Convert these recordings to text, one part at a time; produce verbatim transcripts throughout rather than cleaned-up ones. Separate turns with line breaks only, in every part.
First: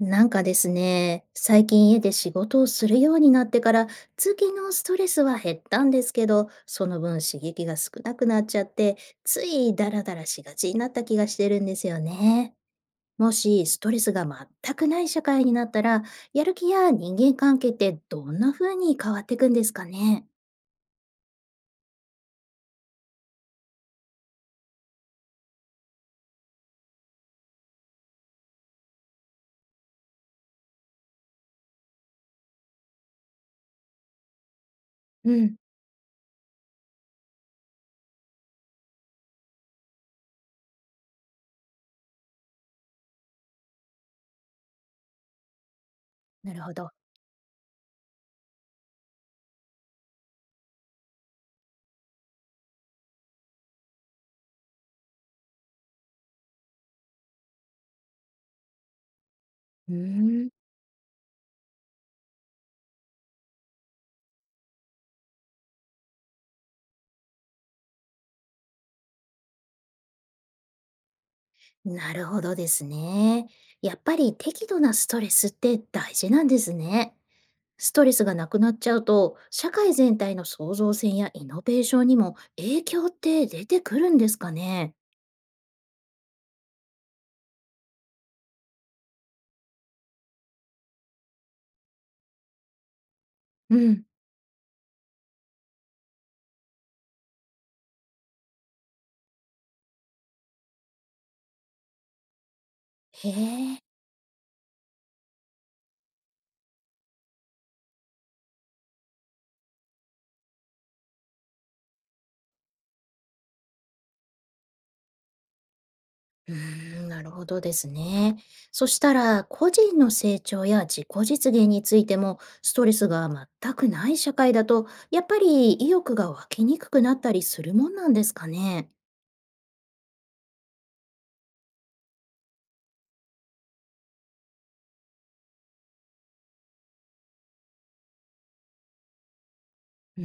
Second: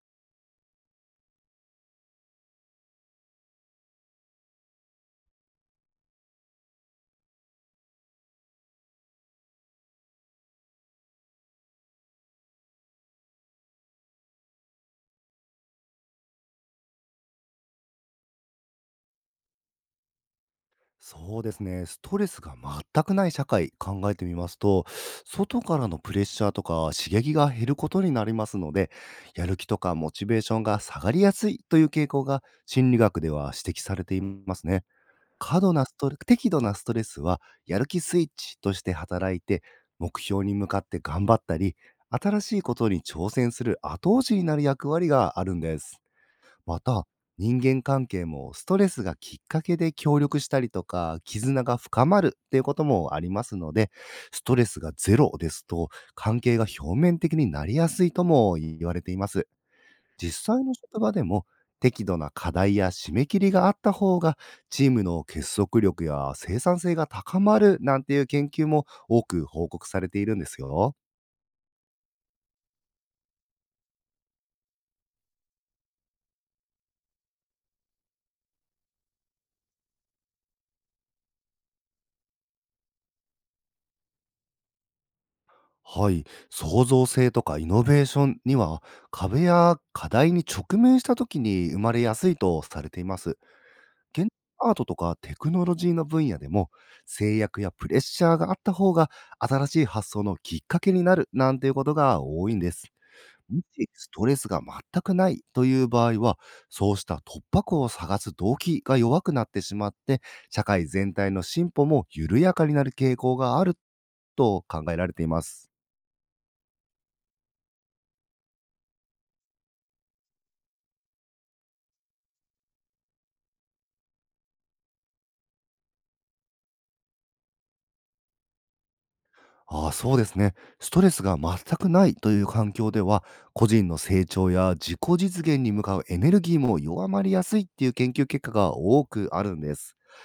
なんかですね、最近家で仕事をするようになってから、通勤のストレスは減ったんですけど、その分刺激が少なくなっちゃって、ついダラダラしがちになった気がしてるんですよね。もしストレスが全くない社会になったら、やる気や人間関係ってどんな風に変わっていくんですかね。
そうですね。ストレスが全くない社会、考えてみますと、外からのプレッシャーとか刺激が減ることになりますので、やる気とかモチベーションが下がりやすいという傾向が心理学では指摘されていますね。
うん、
過度なストレ適度なストレスは、やる気スイッチとして働いて、目標に向かって頑張ったり、新しいことに挑戦する後押しになる役割があるんです。
なるほ
ま
ど。
た、人間関係もストレスがきっかけで協力したりとか、絆が深まるっていうこともありますので、ストレスがゼロですと、関係が表面的になりやすいとも言われています。
うーん、
実際の職場でも、適度な課題や締め切りがあった方が、チームの結束力や生産性が高まるなんていう研究も多く報告されているんですよ。
なるほどですね。やっぱり適度なストレスって大事なんですね。ストレスがなくなっちゃうと、社会全体の創造性やイノベーションにも影響って出てくるんですかね。
はい、創造性とかイノベーションには、壁や課題に直面した時に生まれやすいとされています。
うん。
現代アートとかテクノロジーの分野でも、制約やプレッシャーがあった方が、新しい発想のきっかけになるなんていうことが多いんです。
へ
も
え。
しストレスが全くないという場合は、そうした突破口を探す動機が弱くなってしまって、社会全体の進歩も緩やかになる傾向があると考えられています。
うーん、なるほどですね。そしたら、個人の成長や自己実現についても、ストレスが全くない社会だと、やっぱり意欲が湧きにくくなったりするもんなんですかね。
ああ、そうですね。ストレスが全くないという環境では、個人の成長や自己実現に向かうエネルギーも弱まりやすいっていう研究結果が多くあるんです。
うー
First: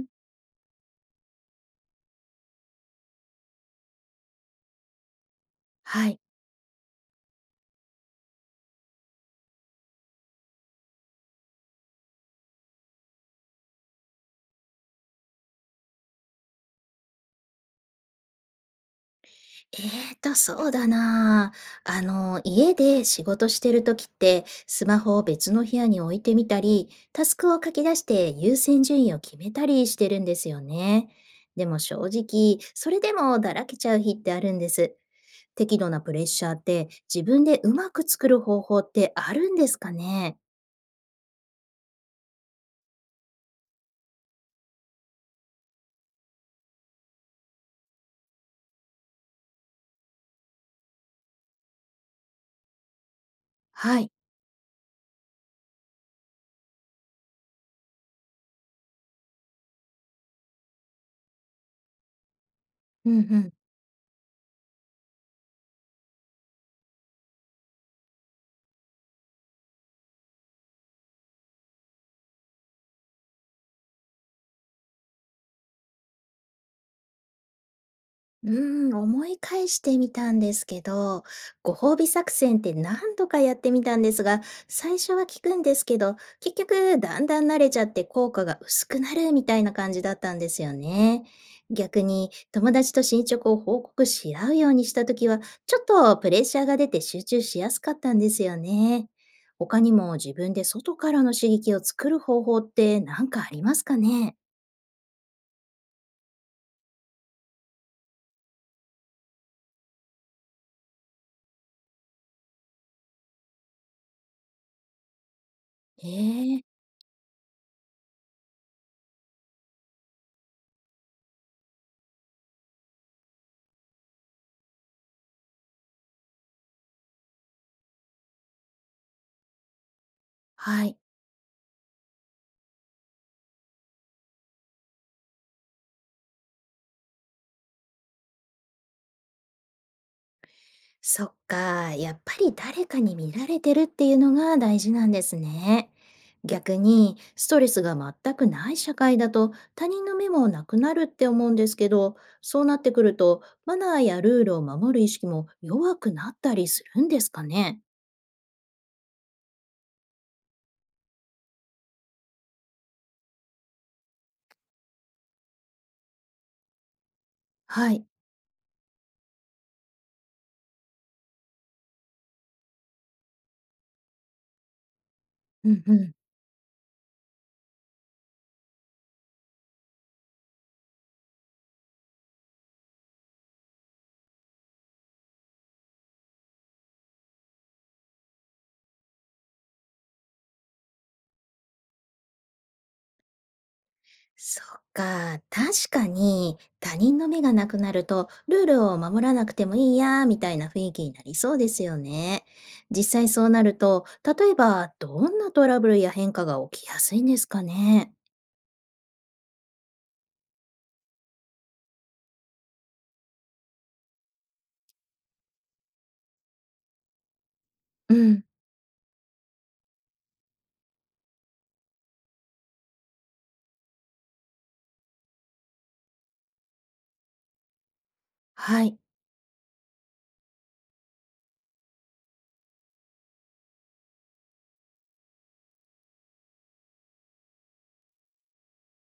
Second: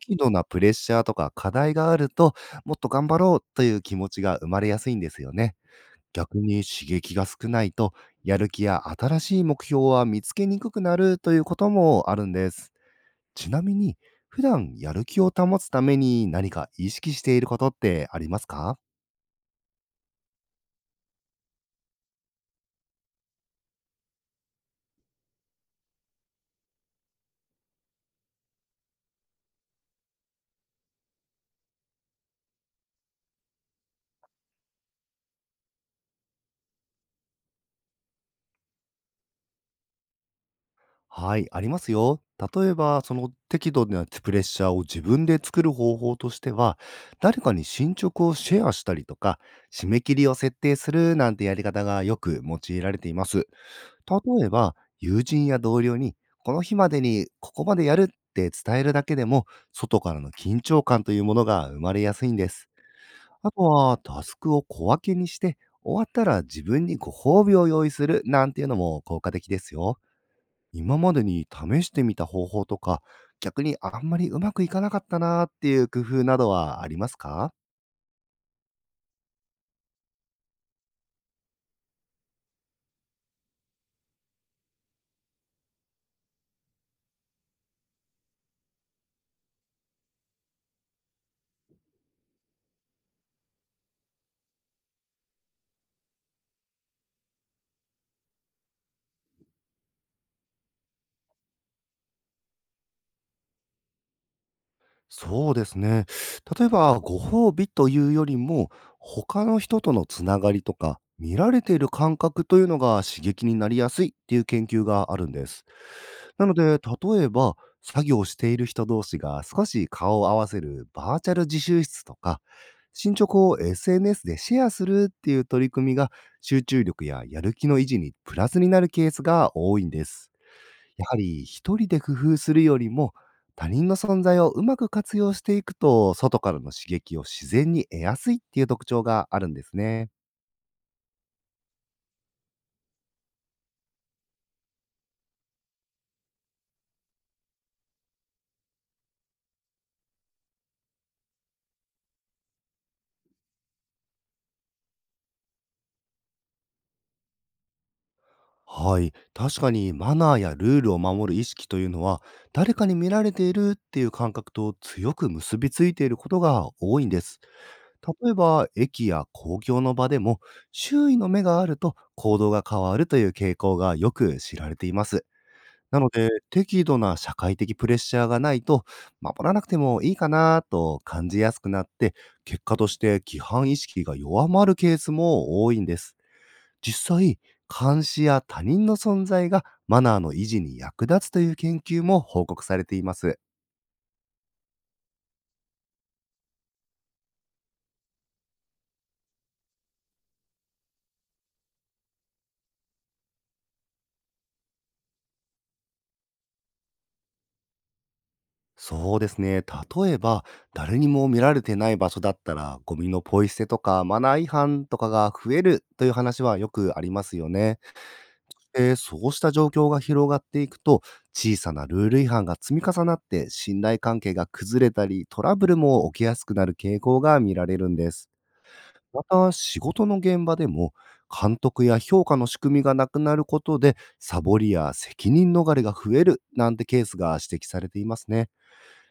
ん。
度なプレッシャーとか課題があると、もっと頑張ろうという気持ちが生まれやすいんですよね。
はい。
逆に刺激が少ないと、やる気や新しい目標は見つけにくくなるということもあるんです。ちなみに、普段やる気を保つために何か意識していることってありますか？
えーと、そうだなあ。あの、家で仕事してる時って、スマホを別の部屋に置いてみたり、タスクを書き出して優先順位を決めたりしてるんですよね。でも正直、それでもだらけちゃう日ってあるんです。適度なプレッシャーって、自分でうまく作る方法ってあるんですかね。
はい、ありますよ。例えば、その適度なプレッシャーを自分で作る方法としては、誰かに進捗をシェアしたりとか、締め切りを設定するなんてやり方がよく用いられています。
はい。
例えば、友人や同僚に、この日までにここまでやるって伝えるだけでも、外からの緊張感というものが生まれやすいんです。
うんう
あ
ん。
とは、タスクを小分けにして、終わったら自分にご褒美を用意するなんていうのも効果的ですよ。今までに試してみた方法とか、逆にあんまりうまくいかなかったなーっていう工夫などはありますか？
うーん、思い返してみたんですけど、ご褒美作戦って何度かやってみたんですが、最初は効くんですけど、結局だんだん慣れちゃって効果が薄くなるみたいな感じだったんですよね。逆に友達と進捗を報告し合うようにした時は、ちょっとプレッシャーが出て集中しやすかったんですよね。他にも自分で外からの刺激を作る方法って何かありますかね。
そうですね。例えば、ご褒美というよりも、他の人とのつながりとか、見られている感覚というのが刺激になりやすいっていう研究があるんです。
え
なの
え、
で、例えば、作業している人同士が少し顔を合わせるバーチャル自習室とか、進捗を エスエヌエス でシェアするっていう取り組みが、集中力ややる気の維持にプラスになるケースが多いんです。
はい。
やはり一人で工夫するよりも、他人の存在をうまく活用していくと、外からの刺激を自然に得やすいっていう特徴があるんですね。
そっか、やっぱり誰かに見られてるっていうのが大事なんですね。逆に、ストレスが全くない社会だと他人の目もなくなるって思うんですけど、そうなってくると、マナーやルールを守る意識も弱くなったりするんですかね。
はい。確かにマナーやルールを守る意識というのは、誰かに見られているっていう感覚と強く結びついていることが多いんです。
はい。
例えば、駅や公共の場でも、周囲の目があると行動が変わるという傾向がよく知られています。
うんう
なの
ん。
で、適度な社会的プレッシャーがないと、守らなくてもいいかなと感じやすくなって、結果として規範意識が弱まるケースも多いんです。実際、監視や他人の存在がマナーの維持に役立つという研究も報告されています。
そっか、確かに他人の目がなくなるとルールを守らなくてもいいやみたいな雰囲気になりそうですよね。実際そうなると、例えばどんなトラブルや変化が起きやすいんですかね。
そうですね。例えば、誰にも見られてない場所だったら、ゴミのポイ捨てとかマナー違反とかが増えるという話はよくありますよね。
うん、
えーそうした状況が広がっていくと、小さなルール違反が積み重なって、信頼関係が崩れたり、トラブルも起きやすくなる傾向が見られるんです。
はい。
また、仕事の現場でも、監督や評価の仕組みがなくなることで、サボりや責任逃れが増えるなんてケースが指摘されていますね。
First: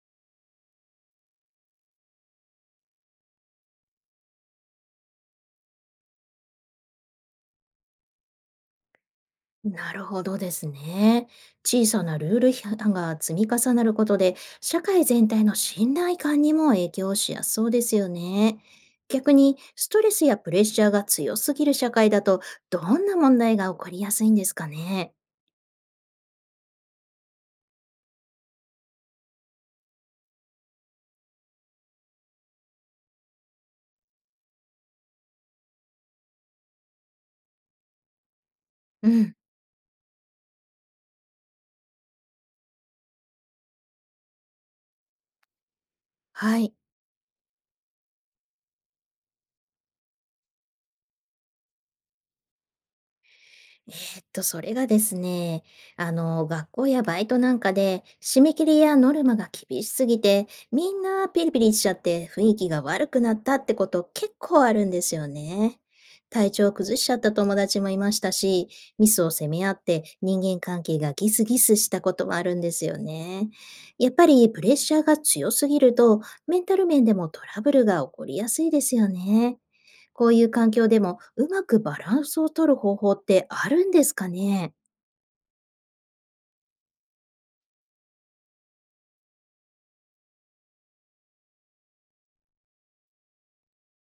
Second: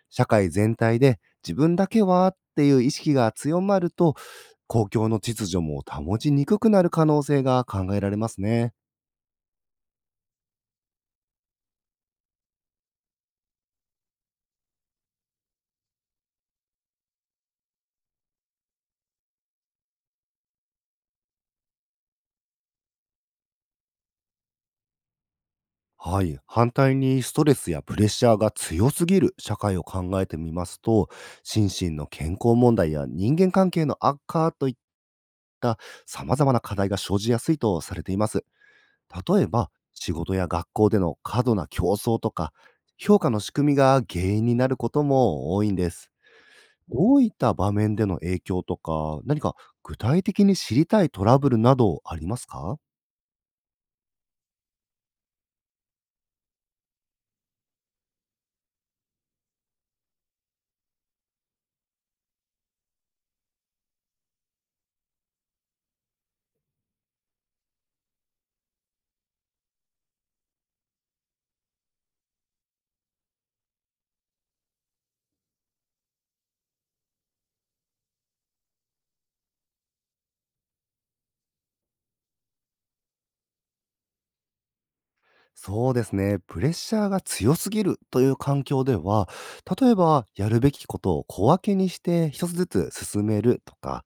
社会全体で自分だけはっていう意識が強まると、公共の秩序も保ちにくくなる可能性が考えられますね。
なるほどですね。小さなルール批判が積み重なることで、社会全体の信頼感にも影響しやすそうですよね。逆に、ストレスやプレッシャーが強すぎる社会だと、どんな問題が起こりやすいんですかね。
はい、反対にストレスやプレッシャーが強すぎる社会を考えてみますと、心身の健康問題や人間関係の悪化といった、さまざまな課題が生じやすいとされています。
うん。
例えば、仕事や学校での過度な競争とか、評価の仕組みが原因になることも多いんです。
はい。
どういった場面での影響とか、何か具体的に知りたいトラブルなどありますか？
えーっと、それがですね、あの、学校やバイトなんかで、締め切りやノルマが厳しすぎて、みんなピリピリしちゃって雰囲気が悪くなったってこと結構あるんですよね。体調を崩しちゃった友達もいましたし、ミスを責め合って人間関係がギスギスしたこともあるんですよね。やっぱりプレッシャーが強すぎると、メンタル面でもトラブルが起こりやすいですよね。こういう環境でもうまくバランスを取る方法ってあるんですかね。
そうですね。プレッシャーが強すぎるという環境では、例えば、やるべきことを小分けにして一つずつ進めるとか、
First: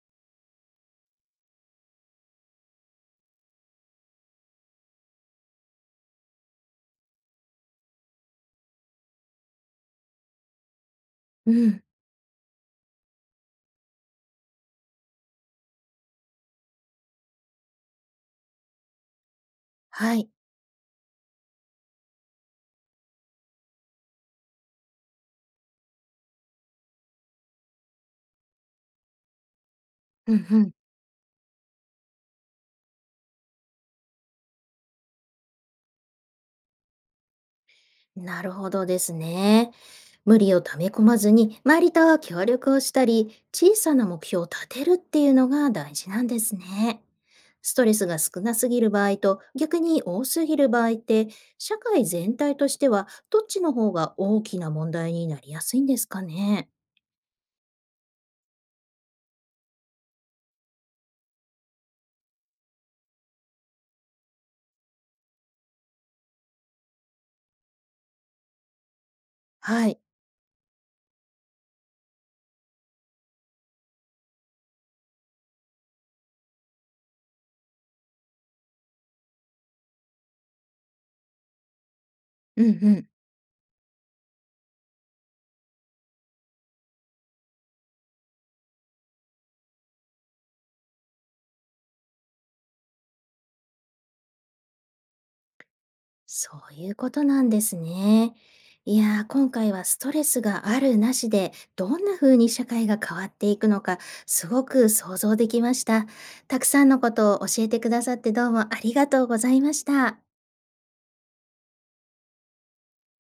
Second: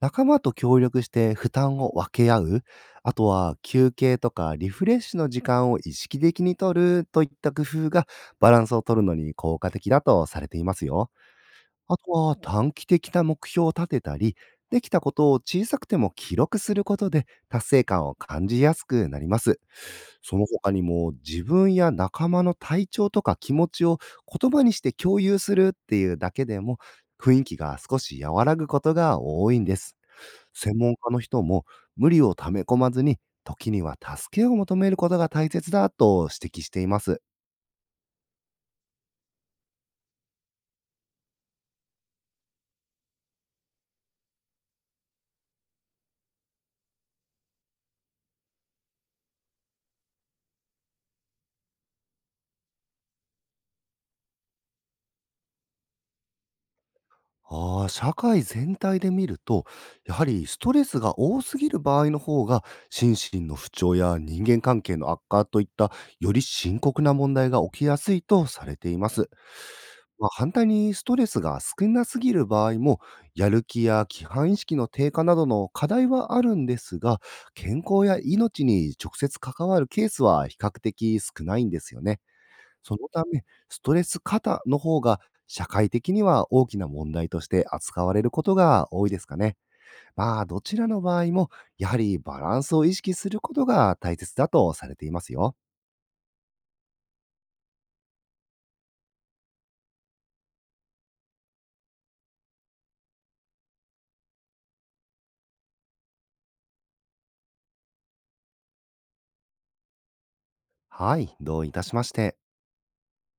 仲間と協力して負担を分け合う、あとは休憩とかリフレッシュの時間を意識的にとるといった工夫が、バランスを取るのに効果的だとされていますよ。
うん。
あとは、短期的な目標を立てたり、できたことを小さくても記録することで、達成感を感じやすくなります。
はい。
その他にも、自分や仲間の体調とか気持ちを言葉にして共有するっていうだけでも、雰囲気が少し和らぐことが多いんです。
うんうん。
専門家の人も、無理をため込まずに、時には助けを求めることが大切だと指摘しています。
なるほどですね。無理をため込まずに、周りと協力をしたり、小さな目標を立てるっていうのが大事なんですね。ストレスが少なすぎる場合と逆に多すぎる場合って、社会全体としてはどっちの方が大きな問題になりやすいんですかね。
ああ、社会全体で見ると、やはりストレスが多すぎる場合の方が、心身の不調や人間関係の悪化といった、より深刻な問題が起きやすいとされています。
はい。
まあ、反対にストレスが少なすぎる場合も、やる気や規範意識の低下などの課題はあるんですが、健康や命に直接関わるケースは比較的少ないんですよね。
うんう
そ
ん。
のため、ストレス過多の方が、社会的には大きな問題として扱われることが多いですかね。まあ、どちらの場合も、やはりバランスを意識することが大切だとされていますよ。
そういうことなんですね。いやー、今回はストレスがあるなしで、どんな風に社会が変わっていくのか、すごく想像できました。たくさんのことを教えてくださってどうもありがとうございました。
はい、どういたしまして。